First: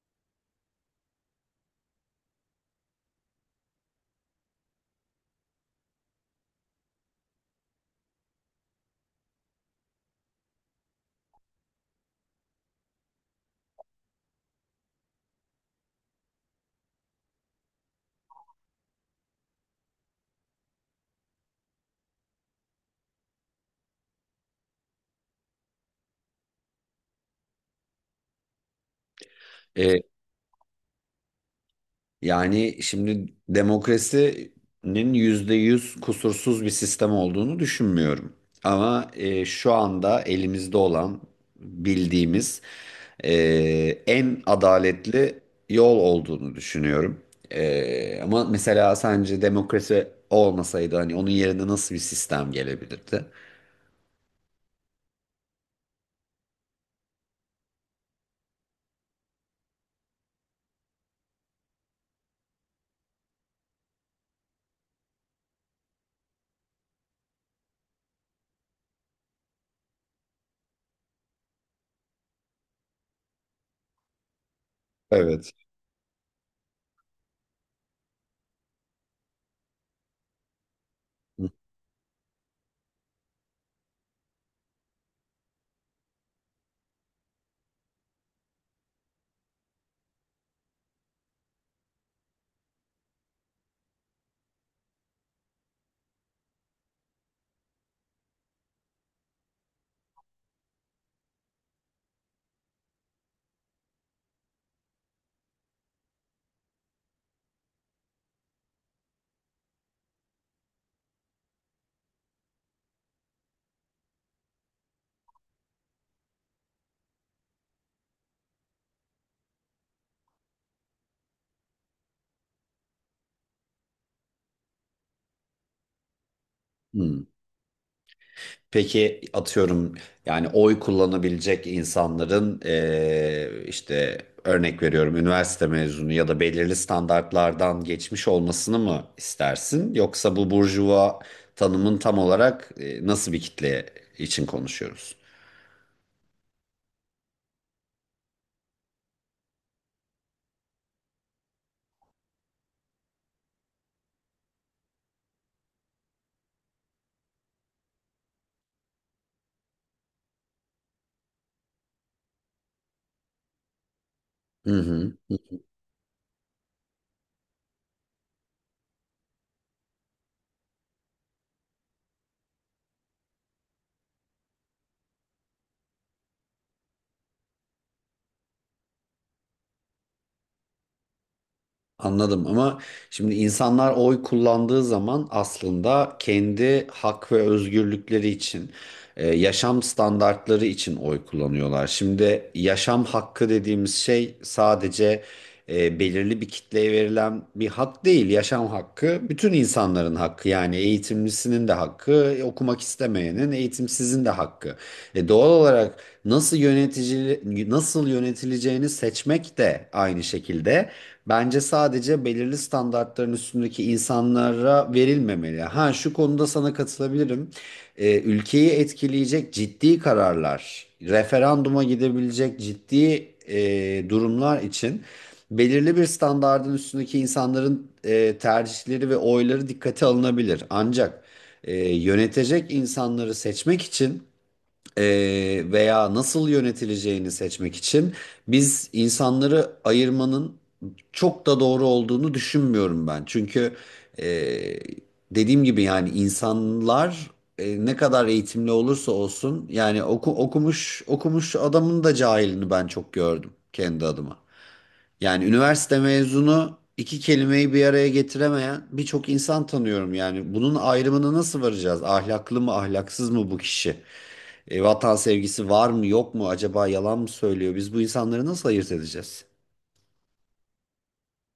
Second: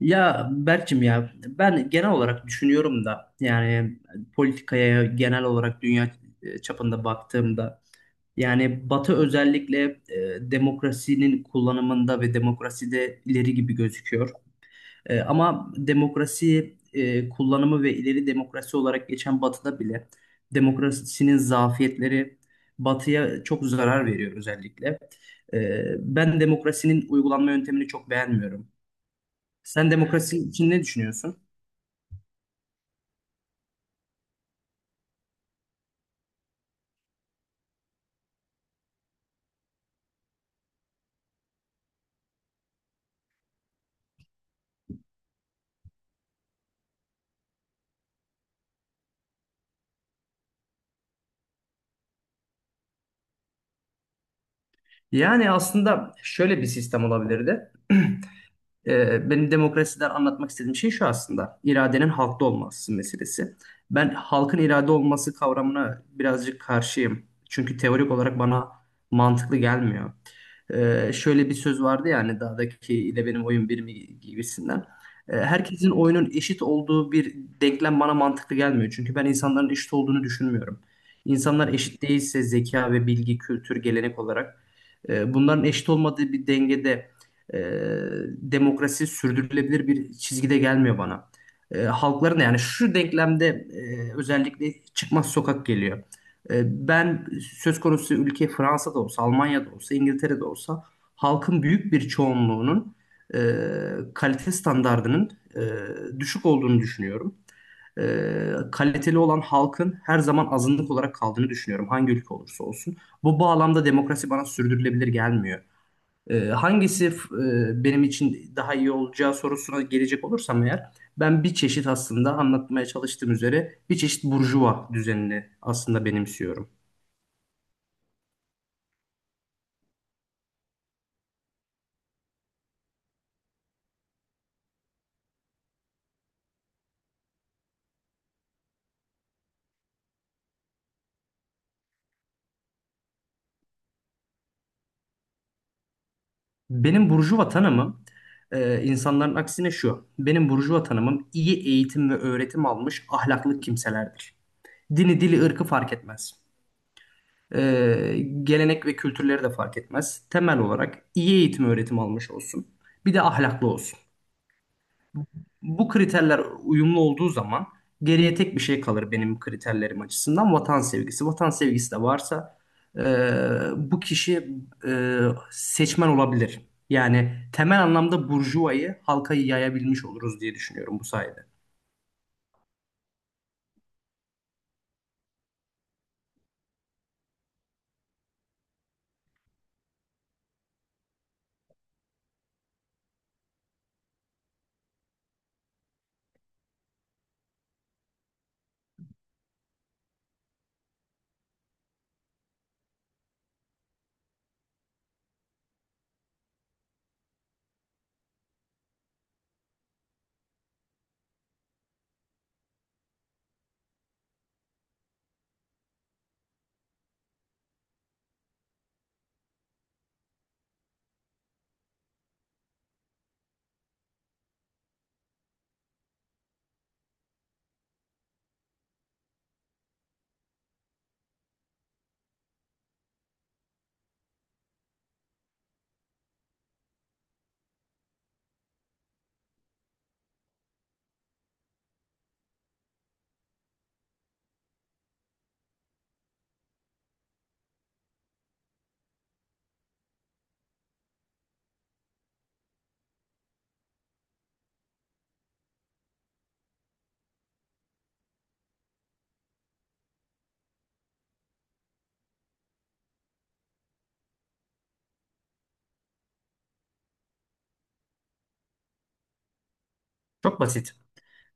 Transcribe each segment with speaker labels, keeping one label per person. Speaker 1: Ya Berk'cim ya ben genel olarak düşünüyorum da yani politikaya genel olarak dünya çapında baktığımda yani Batı özellikle demokrasinin kullanımında ve demokraside ileri gibi gözüküyor. Ama demokrasi kullanımı ve ileri demokrasi olarak geçen Batı'da bile demokrasinin zafiyetleri Batı'ya çok zarar veriyor özellikle. Ben demokrasinin uygulanma yöntemini çok beğenmiyorum. Sen
Speaker 2: E,
Speaker 1: demokrasi için ne düşünüyorsun?
Speaker 2: Yani şimdi demokrasinin %100 kusursuz bir sistem olduğunu düşünmüyorum. Ama şu anda elimizde olan bildiğimiz e, en adaletli yol olduğunu düşünüyorum. Ama mesela sence demokrasi olmasaydı hani onun yerine nasıl bir sistem gelebilirdi?
Speaker 1: Yani aslında şöyle bir sistem olabilirdi. Benim demokrasiden anlatmak istediğim şey şu aslında. İradenin halkta olması meselesi. Ben halkın irade olması kavramına birazcık karşıyım. Çünkü teorik olarak bana mantıklı gelmiyor. Şöyle bir söz vardı ya hani dağdaki ile benim oyun bir mi gibisinden.
Speaker 2: Evet.
Speaker 1: Herkesin oyunun eşit olduğu bir denklem bana mantıklı gelmiyor. Çünkü ben insanların eşit olduğunu düşünmüyorum. İnsanlar eşit değilse zeka ve bilgi, kültür, gelenek olarak bunların eşit olmadığı bir dengede e, demokrasi sürdürülebilir bir çizgide gelmiyor bana. Halkların da yani şu denklemde özellikle çıkmaz sokak geliyor. E, ben söz konusu ülke Fransa'da olsa, Almanya'da olsa, İngiltere'de olsa halkın büyük bir çoğunluğunun e, kalite standardının e, düşük olduğunu düşünüyorum. E, Kaliteli olan halkın her zaman azınlık olarak kaldığını düşünüyorum hangi ülke olursa olsun. Bu bağlamda demokrasi bana sürdürülebilir gelmiyor. Hangisi benim için daha iyi olacağı sorusuna gelecek olursam eğer ben bir çeşit aslında anlatmaya çalıştığım üzere bir çeşit burjuva düzenini aslında benimsiyorum.
Speaker 2: Hmm. Peki atıyorum yani oy kullanabilecek insanların işte örnek veriyorum üniversite mezunu ya da belirli standartlardan geçmiş olmasını mı istersin? Yoksa bu burjuva tanımın tam olarak nasıl bir kitle için konuşuyoruz?
Speaker 1: Benim burjuva tanımım insanların aksine şu. Benim burjuva tanımım iyi eğitim ve öğretim almış ahlaklı kimselerdir. Dini, dili, ırkı fark etmez. Ee, Gelenek ve kültürleri de fark etmez. Temel olarak iyi eğitim öğretim almış olsun. Bir de ahlaklı olsun.
Speaker 2: Hı hı.
Speaker 1: Bu kriterler uyumlu olduğu zaman geriye tek bir şey kalır benim kriterlerim açısından vatan sevgisi. Vatan sevgisi de varsa e, bu kişi e, seçmen olabilir. Yani temel anlamda burjuvayı halka yayabilmiş oluruz diye düşünüyorum bu sayede.
Speaker 2: Anladım ama şimdi insanlar oy kullandığı zaman aslında kendi hak ve özgürlükleri için, yaşam standartları için oy kullanıyorlar. Şimdi yaşam hakkı dediğimiz şey sadece belirli bir kitleye verilen bir hak değil. Yaşam hakkı bütün insanların hakkı. Yani eğitimlisinin de hakkı, okumak istemeyenin, eğitimsizin de hakkı. Doğal olarak nasıl yönetici nasıl yönetileceğini seçmek de aynı şekilde bence sadece belirli standartların üstündeki insanlara verilmemeli. Ha, şu konuda sana katılabilirim. Ülkeyi etkileyecek ciddi kararlar, referanduma gidebilecek ciddi durumlar için belirli bir standardın üstündeki insanların tercihleri ve oyları dikkate alınabilir. Ancak yönetecek insanları seçmek için e, veya nasıl yönetileceğini seçmek için biz insanları ayırmanın çok da doğru olduğunu düşünmüyorum ben. Çünkü e, dediğim gibi yani insanlar ne kadar eğitimli olursa olsun yani okumuş okumuş adamın da cahilini ben çok gördüm kendi adıma. Yani üniversite mezunu iki kelimeyi bir araya getiremeyen birçok insan tanıyorum yani. Bunun ayrımına nasıl varacağız? Ahlaklı mı, ahlaksız mı bu kişi? Vatan sevgisi var mı, yok mu? Acaba yalan mı söylüyor? Biz bu insanları nasıl ayırt edeceğiz?
Speaker 1: Çok basit.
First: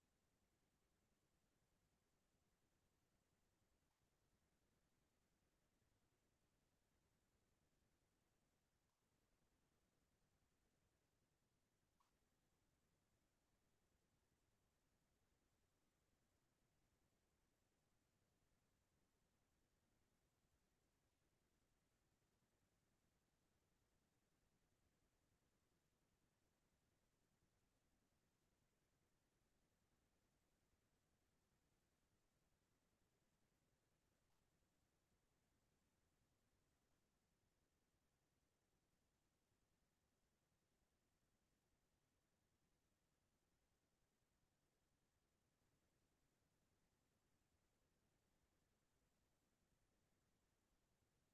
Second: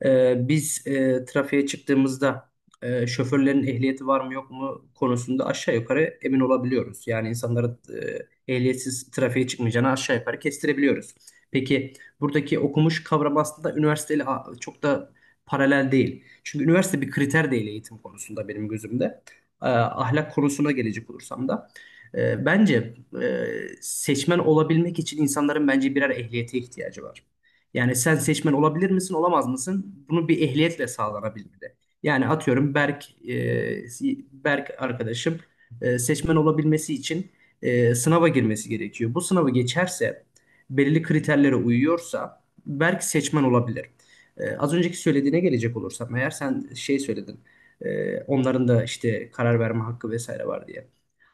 Speaker 1: Biz trafiğe çıktığımızda şoförlerin ehliyeti var mı yok mu konusunda aşağı yukarı emin olabiliyoruz. Yani insanların ehliyetsiz trafiğe çıkmayacağını aşağı yukarı kestirebiliyoruz. Peki buradaki okumuş kavram aslında üniversiteyle çok da paralel değil. Çünkü üniversite bir kriter değil eğitim konusunda benim gözümde. Ahlak konusuna gelecek olursam da. Bence e, seçmen olabilmek için insanların bence birer ehliyete ihtiyacı var. Yani sen seçmen olabilir misin, olamaz mısın? Bunu bir ehliyetle sağlanabilmeli. Yani atıyorum Berk, Berk arkadaşım seçmen olabilmesi için sınava girmesi gerekiyor. Bu sınavı geçerse, belirli kriterlere uyuyorsa Berk seçmen olabilir. Az önceki söylediğine gelecek olursam eğer sen şey söyledin, onların da işte karar verme hakkı vesaire var diye.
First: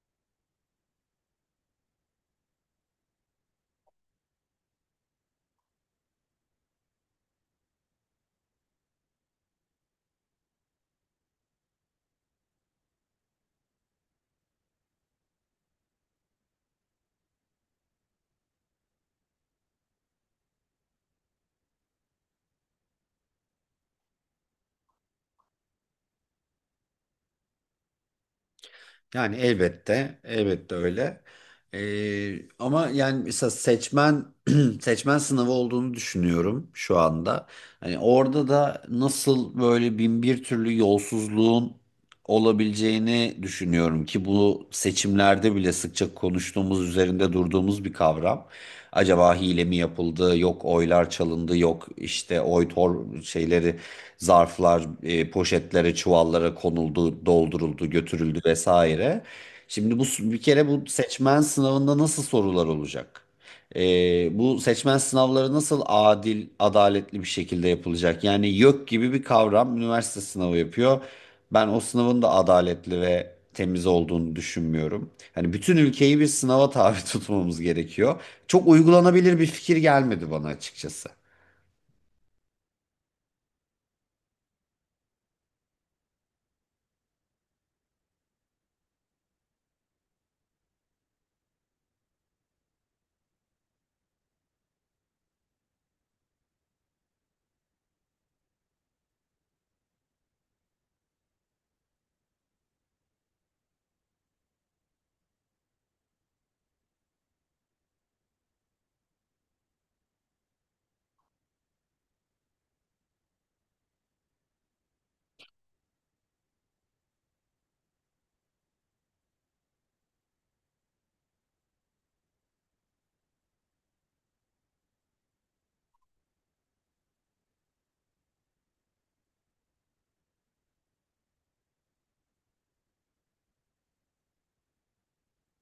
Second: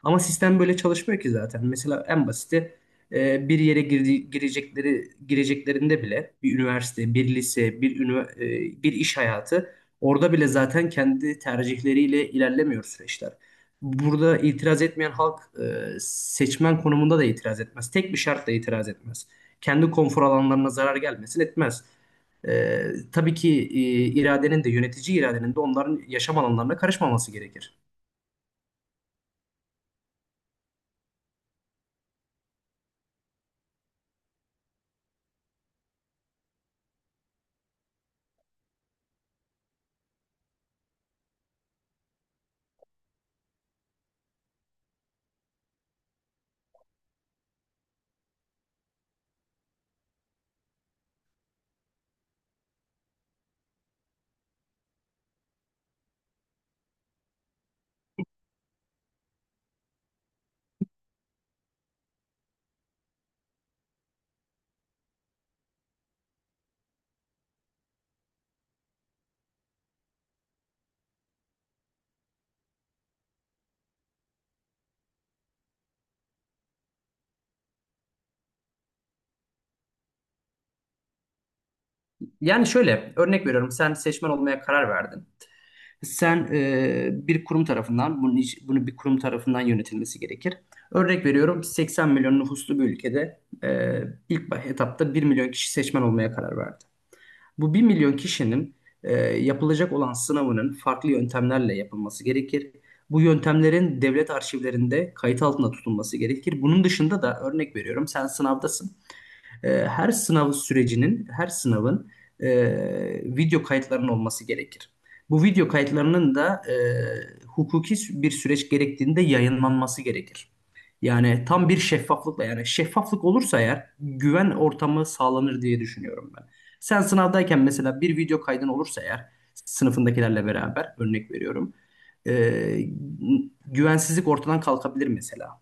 Speaker 1: Ama sistem böyle çalışmıyor ki zaten. Mesela en basiti bir yere gireceklerinde bile bir üniversite, bir lise, bir iş hayatı orada bile zaten kendi tercihleriyle ilerlemiyor süreçler. Burada itiraz etmeyen halk seçmen konumunda da itiraz etmez. Tek bir şartla itiraz etmez. Kendi konfor alanlarına zarar gelmesin etmez. E, tabii ki iradenin de yönetici iradenin de onların yaşam alanlarına karışmaması gerekir.
Speaker 2: Yani elbette, elbette öyle. Ama yani mesela seçmen seçmen sınavı olduğunu düşünüyorum şu anda. Hani orada da nasıl böyle bin bir türlü yolsuzluğun olabileceğini düşünüyorum ki bu seçimlerde bile sıkça konuştuğumuz, üzerinde durduğumuz bir kavram. Acaba hile mi yapıldı, yok oylar çalındı, yok işte oy tor şeyleri zarflar, poşetlere, çuvallara konuldu, dolduruldu, götürüldü vesaire. Şimdi bu bir kere bu seçmen sınavında nasıl sorular olacak? E, Bu seçmen sınavları nasıl adil, adaletli bir şekilde yapılacak? Yani YÖK gibi bir kavram üniversite sınavı yapıyor. Ben o sınavın da adaletli ve temiz olduğunu düşünmüyorum. Hani bütün ülkeyi bir sınava tabi tutmamız gerekiyor. Çok uygulanabilir bir fikir gelmedi bana açıkçası.
Speaker 1: Yani şöyle örnek veriyorum sen seçmen olmaya karar verdin. Sen bir kurum tarafından, bunu bir kurum tarafından yönetilmesi gerekir. Örnek veriyorum 80 milyon nüfuslu bir ülkede etapta bir milyon kişi seçmen olmaya karar verdi. Bu 1 milyon kişinin yapılacak olan sınavının farklı yöntemlerle yapılması gerekir. Bu yöntemlerin devlet arşivlerinde kayıt altında tutulması gerekir. Bunun dışında da örnek veriyorum sen sınavdasın, her sınav sürecinin, her sınavın e, video kayıtlarının olması gerekir. Bu video kayıtlarının da hukuki bir süreç gerektiğinde yayınlanması gerekir. Yani tam bir şeffaflıkla yani şeffaflık olursa eğer güven ortamı sağlanır diye düşünüyorum ben. Sen sınavdayken mesela bir video kaydın olursa eğer sınıfındakilerle beraber örnek veriyorum. e, Güvensizlik ortadan kalkabilir mesela.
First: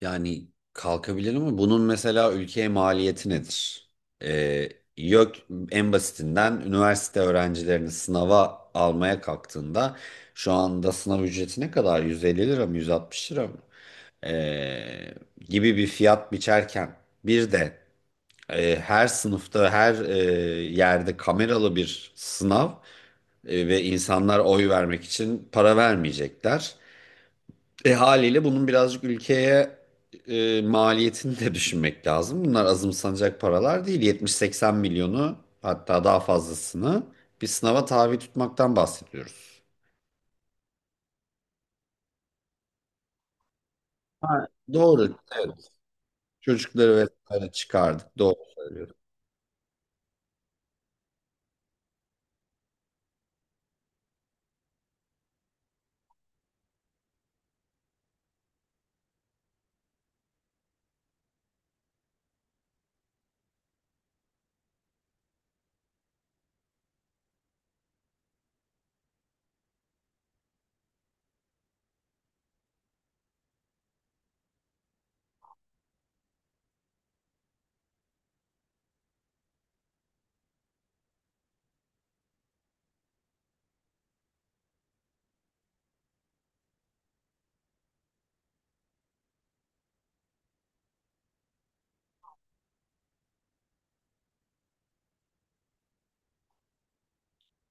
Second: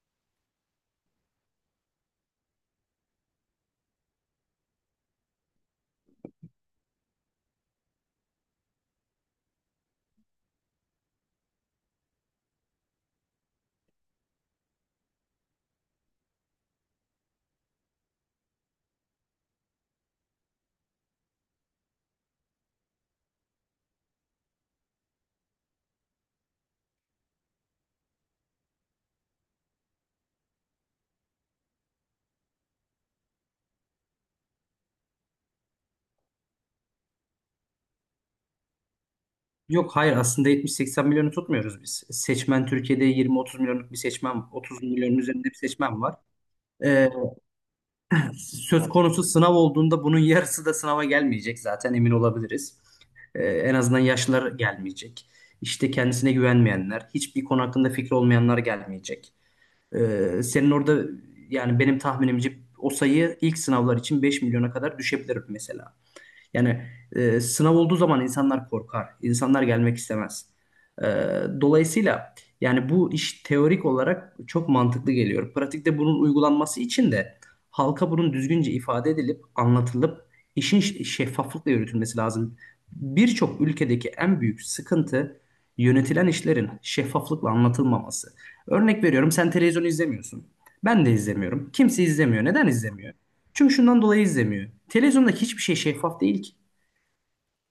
Speaker 2: Yani kalkabilir ama bunun mesela ülkeye maliyeti nedir? Ee, Yok, en basitinden üniversite öğrencilerini sınava almaya kalktığında şu anda sınav ücreti ne kadar? 150 lira mı, 160 lira mı? Ee, Gibi bir fiyat biçerken bir de her sınıfta her yerde kameralı bir sınav ve insanlar oy vermek için para vermeyecekler. E haliyle bunun birazcık ülkeye maliyetini de düşünmek lazım. Bunlar azımsanacak paralar değil. 70-80 milyonu hatta daha fazlasını bir sınava tabi tutmaktan bahsediyoruz.
Speaker 1: Yok hayır aslında 70-80 milyonu tutmuyoruz biz. Seçmen Türkiye'de 20-30 milyonluk bir seçmen,
Speaker 2: Ha,
Speaker 1: 30
Speaker 2: doğru.
Speaker 1: milyonun üzerinde bir
Speaker 2: Evet.
Speaker 1: seçmen var.
Speaker 2: Çocukları
Speaker 1: Ee,
Speaker 2: vesaire çıkardık. Doğru
Speaker 1: Söz
Speaker 2: söylüyorum.
Speaker 1: konusu sınav olduğunda bunun yarısı da sınava gelmeyecek zaten, emin olabiliriz. En azından yaşlılar gelmeyecek. İşte kendisine güvenmeyenler, hiçbir konu hakkında fikri olmayanlar gelmeyecek. Senin orada yani benim tahminimce o sayı ilk sınavlar için 5 milyona kadar düşebilir mesela. Yani sınav olduğu zaman insanlar korkar, insanlar gelmek istemez. E, Dolayısıyla yani bu iş teorik olarak çok mantıklı geliyor. Pratikte bunun uygulanması için de halka bunun düzgünce ifade edilip anlatılıp şeffaflıkla yürütülmesi lazım. Birçok ülkedeki en büyük sıkıntı yönetilen işlerin şeffaflıkla anlatılmaması. Örnek veriyorum sen televizyon izlemiyorsun. Ben de izlemiyorum. Kimse izlemiyor. Neden izlemiyor? Çünkü şundan dolayı izlemiyor. Televizyonda hiçbir şey şeffaf değil ki.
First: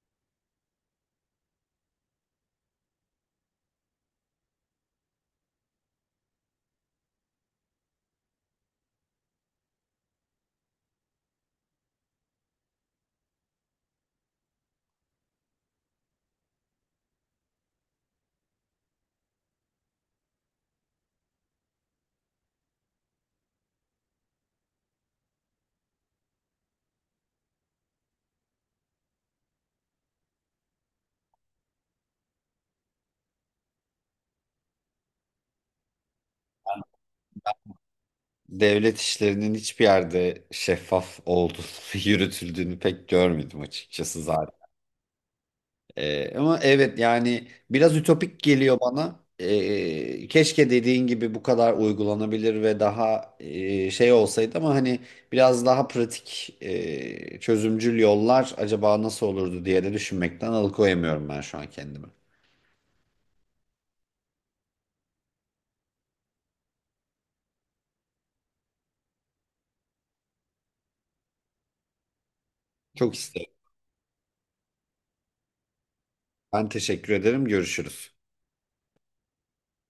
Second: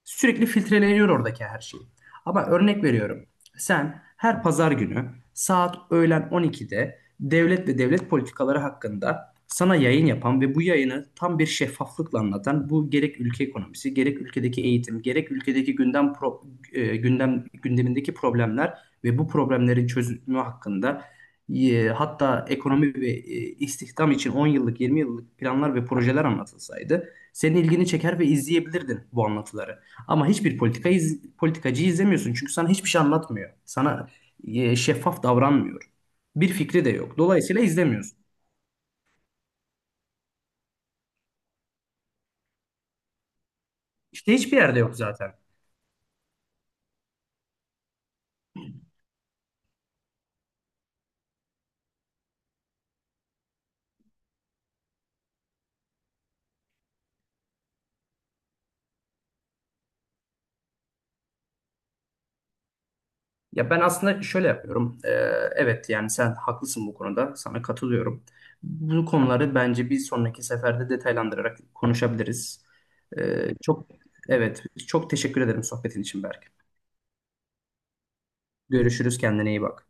Speaker 1: Sürekli filtreleniyor oradaki her şey. Ama örnek veriyorum. Sen her pazar günü saat öğlen 12'de devlet ve devlet politikaları hakkında sana yayın yapan ve bu yayını tam bir şeffaflıkla anlatan bu gerek ülke ekonomisi, gerek ülkedeki eğitim, gerek ülkedeki gündem pro- e, gündem gündemindeki problemler ve bu problemlerin çözümü hakkında, hatta ekonomi ve istihdam için 10 yıllık, 20 yıllık planlar ve projeler anlatılsaydı senin ilgini çeker ve izleyebilirdin bu anlatıları. Ama politikacıyı izlemiyorsun çünkü sana hiçbir şey anlatmıyor. Sana şeffaf davranmıyor. Bir fikri de yok. Dolayısıyla izlemiyorsun.
Speaker 2: Devlet işlerinin hiçbir yerde şeffaf olduğunu, yürütüldüğünü pek görmedim açıkçası.
Speaker 1: İşte hiçbir yerde yok zaten.
Speaker 2: Ama evet yani biraz ütopik geliyor bana. Keşke dediğin gibi bu kadar uygulanabilir ve daha şey olsaydı ama hani biraz daha pratik çözümcül yollar acaba nasıl olurdu diye de düşünmekten alıkoyamıyorum ben şu an kendimi.
Speaker 1: Ya ben aslında şöyle yapıyorum. Evet yani sen haklısın bu konuda. Sana katılıyorum. Bu konuları bence bir sonraki seferde detaylandırarak konuşabiliriz.
Speaker 2: Çok isterim.
Speaker 1: Çok Evet, çok teşekkür ederim sohbetin için Berk.
Speaker 2: Ben teşekkür ederim. Görüşürüz.
Speaker 1: Görüşürüz, kendine iyi bak.